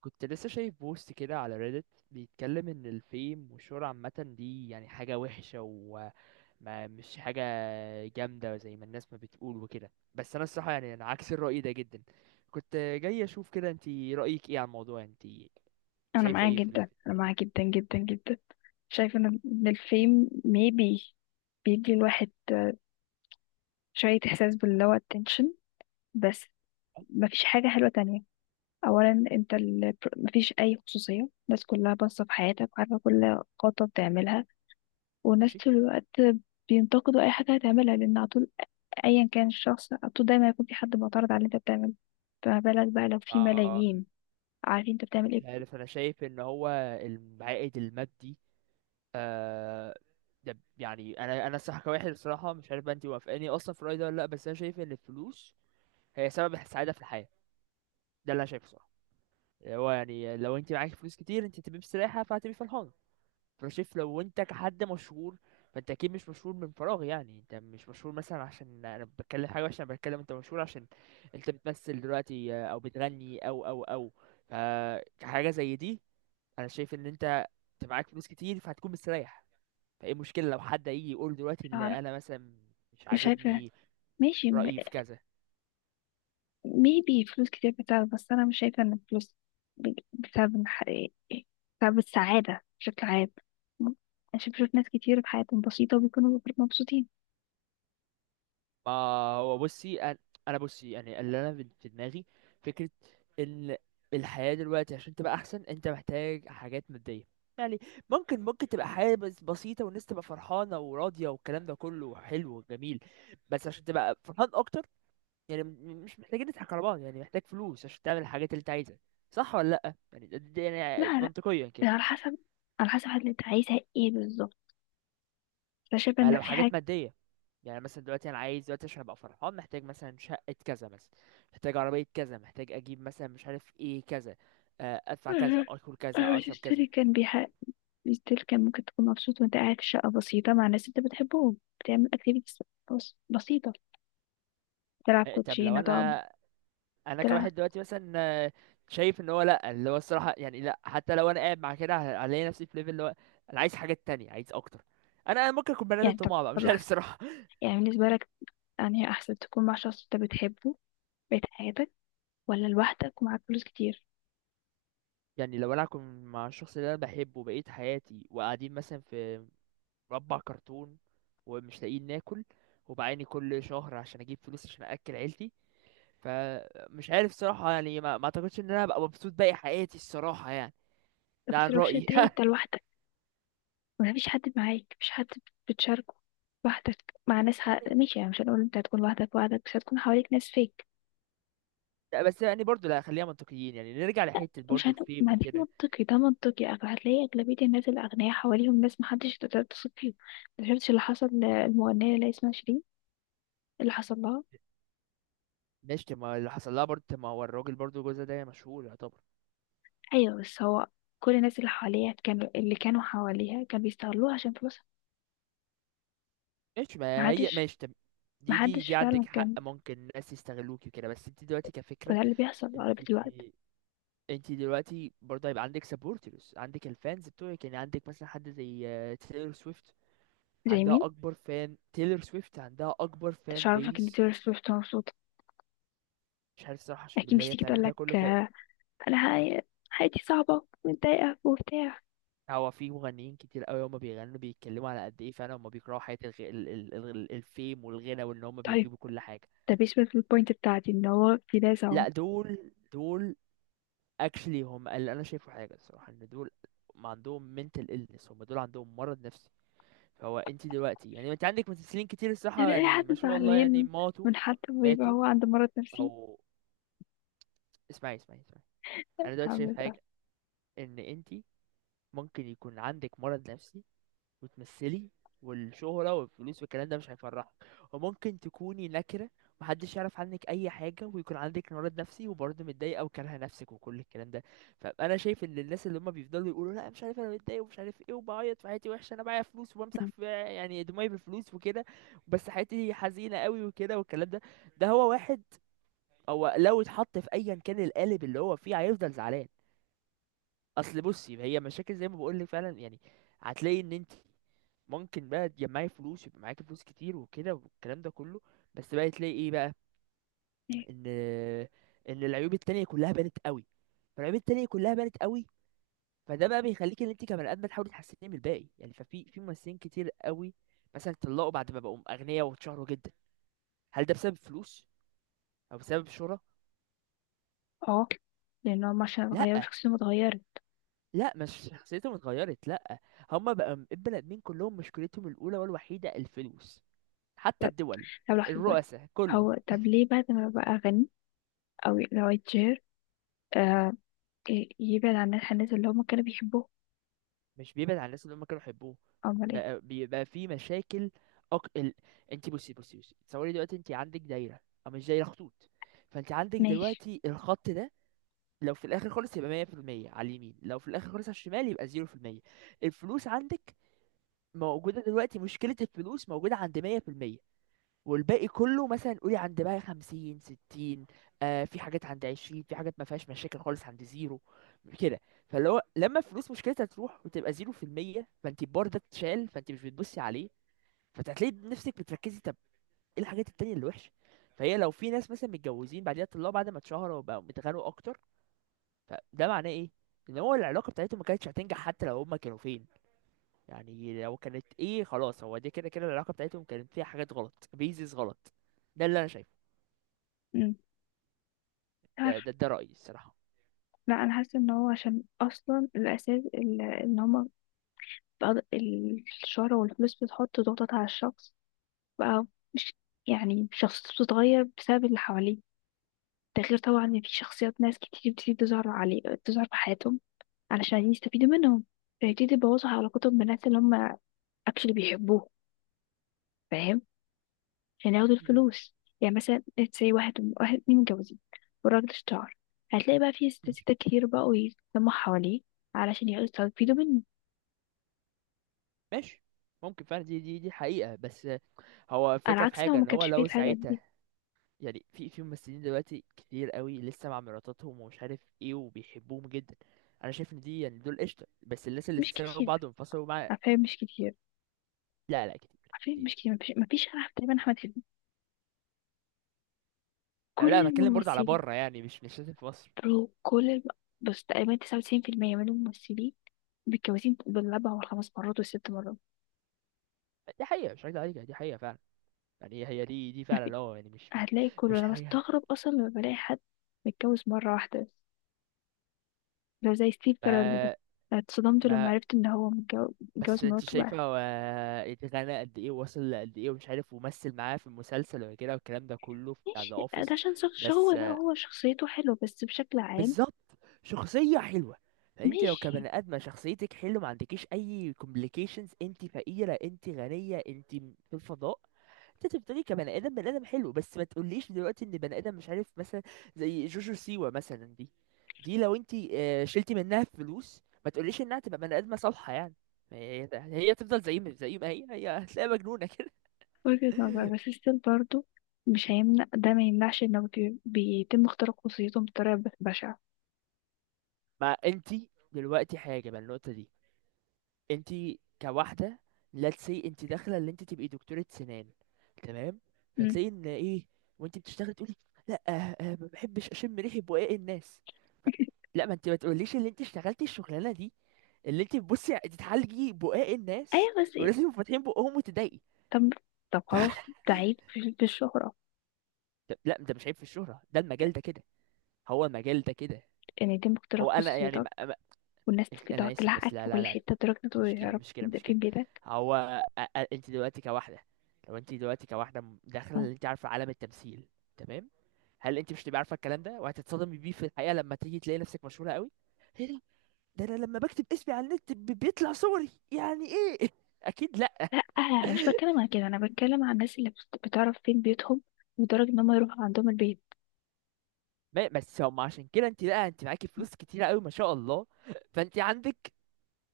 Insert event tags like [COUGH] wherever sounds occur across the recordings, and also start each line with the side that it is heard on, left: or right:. right: كنت لسه شايف بوست كده على ريدت، بيتكلم ان الفيم والشهرة عامة دي يعني حاجة وحشة وما مش حاجة جامدة زي ما الناس ما بتقول وكده. بس انا الصراحة يعني انا عكس الرأي ده جدا. كنت جاي اشوف كده انتي رأيك ايه على الموضوع، انتي
left: انا
right: شايفة
left: معاه
right: ايه في
left: جدا انا
right: الحتة دي؟
left: معاه جدا جدا جدا شايفه إن الفيم maybe بيدي الواحد شويه احساس باللي هو attention بس.
right: آه،
left: مفيش حاجه حلوه تانية. اولا، مفيش اي خصوصيه، الناس كلها باصه في حياتك وعارفه كل خطوه بتعملها. والناس
right: ماشي.
left: طول الوقت بينتقدوا اي حاجه هتعملها، لان على طول، ايا كان الشخص، على طول دايما هيكون في حد معترض على اللي انت بتعمله. فما بالك بقى لو في
right: آه،
left: ملايين عارفين انت بتعمل ايه؟
right: مش عارف، انا شايف ان هو العائد المادي. آه، ده يعني انا الصراحة كواحد الصراحة مش عارف بقى انتي موافقاني اصلا في الرأي ده ولا لا، بس انا شايف ان الفلوس هي سبب السعاده في الحياه. ده اللي انا شايفه صراحه. اللي هو يعني لو انت معاك فلوس كتير انت تبقى مستريحه فهتبقي فرحانه. فانا شايف لو انت كحد مشهور فانت اكيد مش مشهور من فراغ، يعني انت مش مشهور مثلا عشان انا بتكلم حاجه وحشه، انا بتكلم انت مشهور عشان انت بتمثل دلوقتي او بتغني او فحاجه زي دي. انا شايف ان انت معاك فلوس كتير فهتكون مستريح. فايه المشكله لو حد يجي يقول دلوقتي
left: مش
right: ان
left: عارف
right: انا مثلا مش
left: مش عارفه.
right: عاجبني
left: ماشي.
right: رايي في كذا؟
left: ميبي فلوس كتير بتساعد، بس انا مش شايفه ان الفلوس بتساعد، بتساعد السعاده بشكل عام. م- بشوف ناس كتير في حياتهم بسيطه وبيكونوا مبسوطين.
right: ما هو بصي انا، أنا بصي يعني اللي انا في دماغي فكره ان الحياه دلوقتي عشان تبقى احسن انت محتاج حاجات ماديه. يعني ممكن تبقى حياه بس بسيطه والناس تبقى فرحانه وراضيه والكلام ده كله حلو وجميل، بس عشان تبقى فرحان اكتر يعني مش محتاجين نضحك على بعض، يعني محتاج فلوس عشان تعمل الحاجات اللي انت عايزها. صح ولا لا؟ يعني يعني
left: لا،
right: منطقيا كده.
left: لا، على حسب اللي انت عايزها ايه بالظبط. انا شايفه
right: ما
left: ان
right: لو
left: في
right: حاجات
left: حاجه.
right: ماديه، يعني مثلا دلوقتي انا عايز دلوقتي عشان ابقى فرحان محتاج مثلا شقة كذا مثلا، محتاج عربية كذا، محتاج اجيب مثلا مش عارف ايه كذا. ادفع كذا،
left: [LAUGHS]
right: اكل كذا، اشرب كذا.
left: ستيل كان بيح... ستيل كان ممكن تكون مبسوط وانت قاعد في شقه بسيطه مع ناس انت بتحبهم، بتعمل اكتيفيتيز بسيطه. تلعب
right: آه، طب لو
left: كوتشينه، تقعد
right: انا، انا
left: تلعب.
right: كواحد دلوقتي مثلا، آه، شايف ان هو لا، اللي هو الصراحة يعني لا، حتى لو انا قاعد مع كده هلاقي نفسي في ليفل اللي هو انا عايز حاجات تانية، عايز اكتر. انا ممكن اكون بني ادم
left: يعني طب
right: طماع بقى،
left: طب
right: مش عارف
left: لحظه،
right: صراحة.
left: يعني بالنسبه لك، يعني احسن تكون مع شخص انت بتحبه بقيت حياتك، ولا لوحدك ومعاك فلوس كتير؟
right: [LAUGHS] يعني لو انا اكون مع الشخص اللي انا بحبه بقية حياتي وقاعدين مثلا في مربع كرتون ومش لاقيين ناكل وبعاني كل شهر عشان اجيب فلوس عشان اكل عيلتي، فمش عارف صراحة يعني ما اعتقدش ان انا ابقى مبسوط باقي حياتي الصراحة يعني.
left: طب
right: ده
left: بس
right: عن
left: الاوبشن
right: رأيي.
left: التاني انت
right: [LAUGHS]
left: لوحدك، مفيش حد معاك، مفيش حد بتشاركه، لوحدك مع ناس
right: يعني
left: ماشي، يعني مش هنقول انت هتكون لوحدك لوحدك، بس هتكون حواليك ناس فيك.
right: لا، بس يعني برضو لا، خلينا منطقيين، يعني نرجع لحتة
left: مش
right: برضو
left: هن...
right: الفيم
left: ما دي
right: وكده.
left: منطقي، هتلاقي أغلبية الناس الأغنياء حواليهم ناس محدش تقدر تثق فيهم. ما شفتش اللي حصل للمغنية اللي اسمها شيرين؟ اللي حصل لها.
right: ماشي، طب ما اللي حصل لها برضو، طب ما هو الراجل برضو جوزها ده مشهور يعتبر.
left: أيوة بس هو كل الناس اللي حواليها اللي كانوا حواليها كانوا بيستغلوها عشان فلوسها.
right: ماشي، ما هي
left: محدش
right: ماشي طب. دي
left: محدش
right: عندك
left: فعلا
right: حق،
left: كان.
right: ممكن الناس يستغلوكي وكده، بس انت دلوقتي كفكرة،
left: وده اللي بيحصل
right: انت
left: أغلبية الوقت.
right: انت دلوقتي برضه هيبقى عندك سبورترز، عندك الفانز بتوعك، يعني عندك مثلا حد زي تيلر سويفت،
left: زي
right: عندها
left: مين؟
right: اكبر فان. تيلر سويفت عندها اكبر
left: مش
right: فان
left: عارفة ان
right: بيس.
left: تايلور سويفت مبسوطة.
right: مش عارف الصراحه، عشان
left: اكيد
right: بالله
left: مش
right: هي
left: تيجي
right: بتعمل ده
left: تقولك
right: كله ف...
left: آه، انا حياتي صعبة ومتضايقة وبتاع.
right: هو في مغنيين كتير قوي هما بيغنوا بيتكلموا على قد ايه فعلا هما بيكرهوا حياة الغ... ال... ال... ال- الفيم والغنى وان هما
left: طيب،
right: بيجيبوا كل حاجة.
left: ده بيشبه البوينت بتاعتي ان هو في ناس اهو.
right: لا دول اكشلي هم اللي انا شايفه حاجة الصراحة ان دول ما عندهم mental illness، هم دول عندهم مرض نفسي. هو انت دلوقتي يعني انت عندك ممثلين كتير الصراحه
left: يعني اي
right: يعني
left: حد
right: ما شاء الله يعني
left: زعلان
right: ماتوا.
left: من حد ويبقى
right: ماتوا
left: هو عنده مرض نفسي؟
right: او اسمعي، انا دلوقتي
left: هعمل
right: شايف
left: ده.
right: حاجه ان انت ممكن يكون عندك مرض نفسي وتمثلي والشهرة والفلوس والكلام ده مش هيفرحك، وممكن تكوني نكرة محدش يعرف عنك أي حاجة ويكون عندك مرض نفسي وبرضه متضايقة وكارهة نفسك وكل الكلام ده. فأنا شايف إن الناس اللي هما بيفضلوا يقولوا لا مش عارف أنا متضايق ومش عارف إيه وبعيط في حياتي وحشة أنا معايا فلوس وبمسح
left: مم.
right: في يعني دموعي بالفلوس وكده، بس حياتي حزينة قوي وكده والكلام ده، ده هو واحد هو لو اتحط في أيا كان القالب اللي هو فيه هيفضل زعلان. اصل بصي، هي مشاكل زي ما بقول لك فعلا، يعني هتلاقي ان انت ممكن بقى تجمعي فلوس يبقى معاكي فلوس كتير وكده والكلام ده كله، بس بقى تلاقي ايه بقى؟
left: إيه؟
right: ان ان العيوب التانية كلها بانت قوي. فالعيوب التانية كلها بانت قوي. فده بقى بيخليك ان انت كبني ادم تحاولي تحسني من الباقي. يعني في ممثلين كتير قوي مثلا اتطلقوا بعد ما بقوا اغنياء واتشهروا جدا. هل ده بسبب فلوس او بسبب شهرة؟
left: اه، لان هم عشان
right: لا
left: اتغيروا شخصيتهم اتغيرت.
right: لا مش شخصيتهم اتغيرت، لا. هما بقى البني ادمين كلهم مشكلتهم الاولى والوحيده الفلوس، حتى
left: طب
right: الدول
left: طب لحظة بقى،
right: الرؤساء كله.
left: هو طب ليه بعد ما بقى غني او لو اتشهر آه يبعد عن الناس اللي هم كانوا بيحبوه؟
right: مش بيبعد عن الناس اللي هم كانوا يحبوه،
left: امال ايه.
right: بقى بيبقى في مشاكل. أك... ال... انت بصي، بصي تصوري دلوقتي انت عندك دايره او مش دايره، خطوط. فانت عندك
left: ماشي.
right: دلوقتي الخط ده، لو في الاخر خالص يبقى 100% على اليمين، لو في الاخر خالص على الشمال يبقى 0%. الفلوس عندك موجوده دلوقتي، مشكله الفلوس موجوده عند 100% والباقي كله مثلا قولي عند بقى 50 60. آه، في حاجات عند 20، في حاجات ما فيهاش مشاكل خالص عند زيرو كده. فاللي هو لما الفلوس مشكلتها تروح وتبقى زيرو في المية فانت البار ده اتشال، فانت مش بتبصي عليه فهتلاقي نفسك بتركزي طب ايه الحاجات التانية اللي وحشة. فهي لو في ناس مثلا متجوزين بعديها طلعوا بعد ما اتشهروا وبقوا متغنوا اكتر، فده معناه ايه؟ ان هو العلاقة بتاعتهم ما كانتش هتنجح حتى لو هما كانوا فين. يعني لو كانت ايه خلاص، هو دي كده كده العلاقة بتاعتهم كانت فيها حاجات غلط، بيزيز غلط. ده اللي انا شايفه.
left: مم.
right: ده رأيي الصراحة.
left: لا، انا حاسه ان هو عشان اصلا الاساس ان هما الشهرة والفلوس بتحط ضغطات على الشخص بقى. مش يعني شخصيته بتتغير بسبب اللي حواليه. ده غير طبعا ان في شخصيات ناس كتير بتيجي تظهر في حياتهم علشان يستفيدوا منهم، فيبتدي يبوظوا علاقتهم بالناس اللي هما اكشلي بيحبوهم، فاهم، عشان ياخدوا
right: مم.
left: الفلوس. يعني مثلا زي واحد اتنين متجوزين والراجل اشتهر، هتلاقي بقى في ست
right: ماشي،
left: ستات كتير بقوا يتلموا حواليه علشان يقدروا يستفيدوا منه.
right: ماشي. ممكن فعلا، دي حقيقة. بس هو
left: على
right: الفكرة في
left: عكس لو
right: حاجة
left: ما
right: ان هو
left: كانش فيه
right: لو
left: الحاجات
right: ساعتها،
left: دي.
right: يعني في ممثلين دلوقتي كتير قوي لسه مع مراتاتهم ومش عارف ايه وبيحبوهم جدا. انا شايف ان دي يعني دول قشطة، بس الناس اللي
left: مش
right: سابوا
left: كتير،
right: بعض وانفصلوا مع...
left: عارفين مش كتير
right: لا كتير،
left: عارفين مش
right: كتير.
left: كتير، مفيش انا تقريبا احمد حلمي،
right: يعني لا
left: كل
right: انا بتكلم برضه على
left: الممثلين.
right: بره، يعني مش لازم في مصر.
left: برو، بس تقريبا 99% من الممثلين متجوزين بالاربع والخمس مرات والست مرات.
right: دي حقيقة مش هكدب عليك، دي حقيقة فعلا. يعني هي هي دي دي
left: مفي-
right: فعلا اه، يعني مش
left: هتلاقي كله،
right: مش
left: انا
right: حاجة.
left: بستغرب اصلا لما بلاقي حد متجوز مره واحده بس، لو زي ستيف كارل ده.
right: ما
left: أنا اتصدمت لما
right: ما
left: عرفت ان هو متجوز
right: بس انت
left: مراته بقى.
right: شايفه هو اتغنى قد ايه ووصل قد ايه ومش عارف ومثل معاه في المسلسل وكده والكلام ده كله بتاع ذا
left: ماشي، ده
right: اوفيس.
left: عشان شخص، هو
right: بس
left: لا،
right: آه،
left: هو شخصيته حلوة بس بشكل عام.
right: بالظبط، شخصيه حلوه. فانت لو
left: ماشي.
right: كبني ادمه شخصيتك حلوه ما عندكيش اي كومبليكيشنز، انت فقيره انت غنيه انت في الفضاء. انت بتقولي كبني ادم، بني ادم حلو، بس ما تقوليش دلوقتي ان بني ادم مش عارف مثلا زي جوجو سيوا مثلا دي، دي لو انت آه، شلتي منها فلوس ما تقوليش انها تبقى بني ادمه صالحه، يعني هي هي تفضل زي ما هي، هي هتلاقيها مجنونه كده.
left: وجهة نظر،
right: [LAUGHS]
left: بس ستيل برضو مش هيمنع، ده ما يمنعش انه بيتم اختراق خصوصيتهم بطريقة بشعة.
right: ما انت دلوقتي حاجه بقى النقطه دي، انت كواحده، let's say انت داخله اللي انت تبقي دكتوره سنان، تمام،
left: مم.
right: فتلاقي ان ايه وانت بتشتغلي تقولي لا ما بحبش اشم ريحه بقاق الناس. ف...
left: [LAUGHS]
right: لا ما انت ما تقوليش اللي انت اشتغلتي الشغلانه دي، اللي انت بتبصي تتعالجي بقاق الناس
left: ايوه بس إيه؟
right: ولازم يبقوا فاتحين بقهم وتضايقي.
left: طب طب
right: ف...
left: خلاص، ده عيب في الشهرة؟
right: لا انت مش عيب في الشهره، ده المجال ده كده، هو المجال ده كده.
left: ان يتم
right: هو
left: اختراق
right: انا يعني
left: خصوصيتك
right: ما... ما...
left: والناس
right: انا
left: تقعد
right: اسف بس
left: تلحقك
right: لا
left: في
right: لا
left: كل
right: لا
left: حتة لدرجة إن هو
right: مشكلة،
left: يعرف
right: مشكلة مشكلة
left: فين بيتك.
right: هو انت دلوقتي كواحدة، لو انت دلوقتي كواحدة داخلة
left: آه.
right: اللي انت عارفة عالم التمثيل، تمام، هل انت مش تبقى عارفة الكلام ده وهتتصدمي بيه في الحقيقة لما تيجي تلاقي نفسك مشهورة قوي؟ ايه ده، ده انا لما بكتب اسمي على النت بيطلع صوري يعني ايه؟ [LAUGHS] اكيد لا.
left: لا، انا مش بتكلم عن كده، انا بتكلم عن الناس اللي بتعرف فين بيتهم لدرجة ان هم يروحوا عندهم البيت.
right: ما- بس هم عشان كده انت لا، انت معاكي فلوس كتيرة قوي ما شاء الله فانت عندك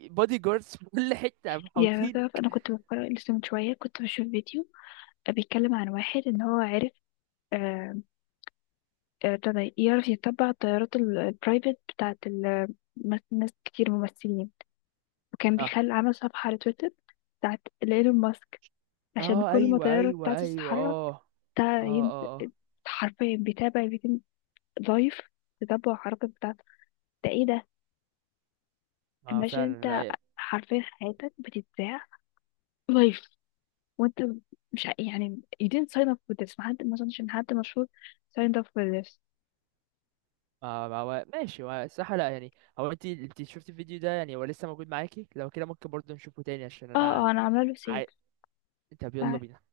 right: بودي جاردز في كل حتة
left: يعني تعرف،
right: محوطينك.
left: انا كنت بتفرج لسه من شوية، كنت بشوف فيديو بيتكلم عن واحد ان هو عرف ابتدى يعرف يتبع الطيارات البرايفت بتاعت ناس كتير ممثلين، وكان
right: اه،
left: عمل صفحة على تويتر بتاعت ايلون ماسك، عشان
right: اه،
left: كل ما
right: ايوه
left: الطيارة
right: ايوه
left: بتاعته
right: ايوه
left: تتحرك
right: اه،
left: بتاع
right: اه،
left: ين-
right: اه،
left: حرفيا بيتم لايف، تتبع الحركات بتاعته. ده ايه ده؟
right: اه، آه،
left: imagine انت
right: فعلا.
left: حرفيا حياتك بتتذاع لايف، وانت مش ع- يعني you didn't sign up for this. ما اظنش ان حد مشهور signed up for this.
right: ما ما هو ماشي، هو الصراحة لا يعني. هو انت شفتي الفيديو ده يعني، هو لسه موجود معاكي؟ لو كده ممكن برضه نشوفه تاني عشان انا.
left: اه، اه، انا عامله له سيف.
right: عاي... طب يلا بينا.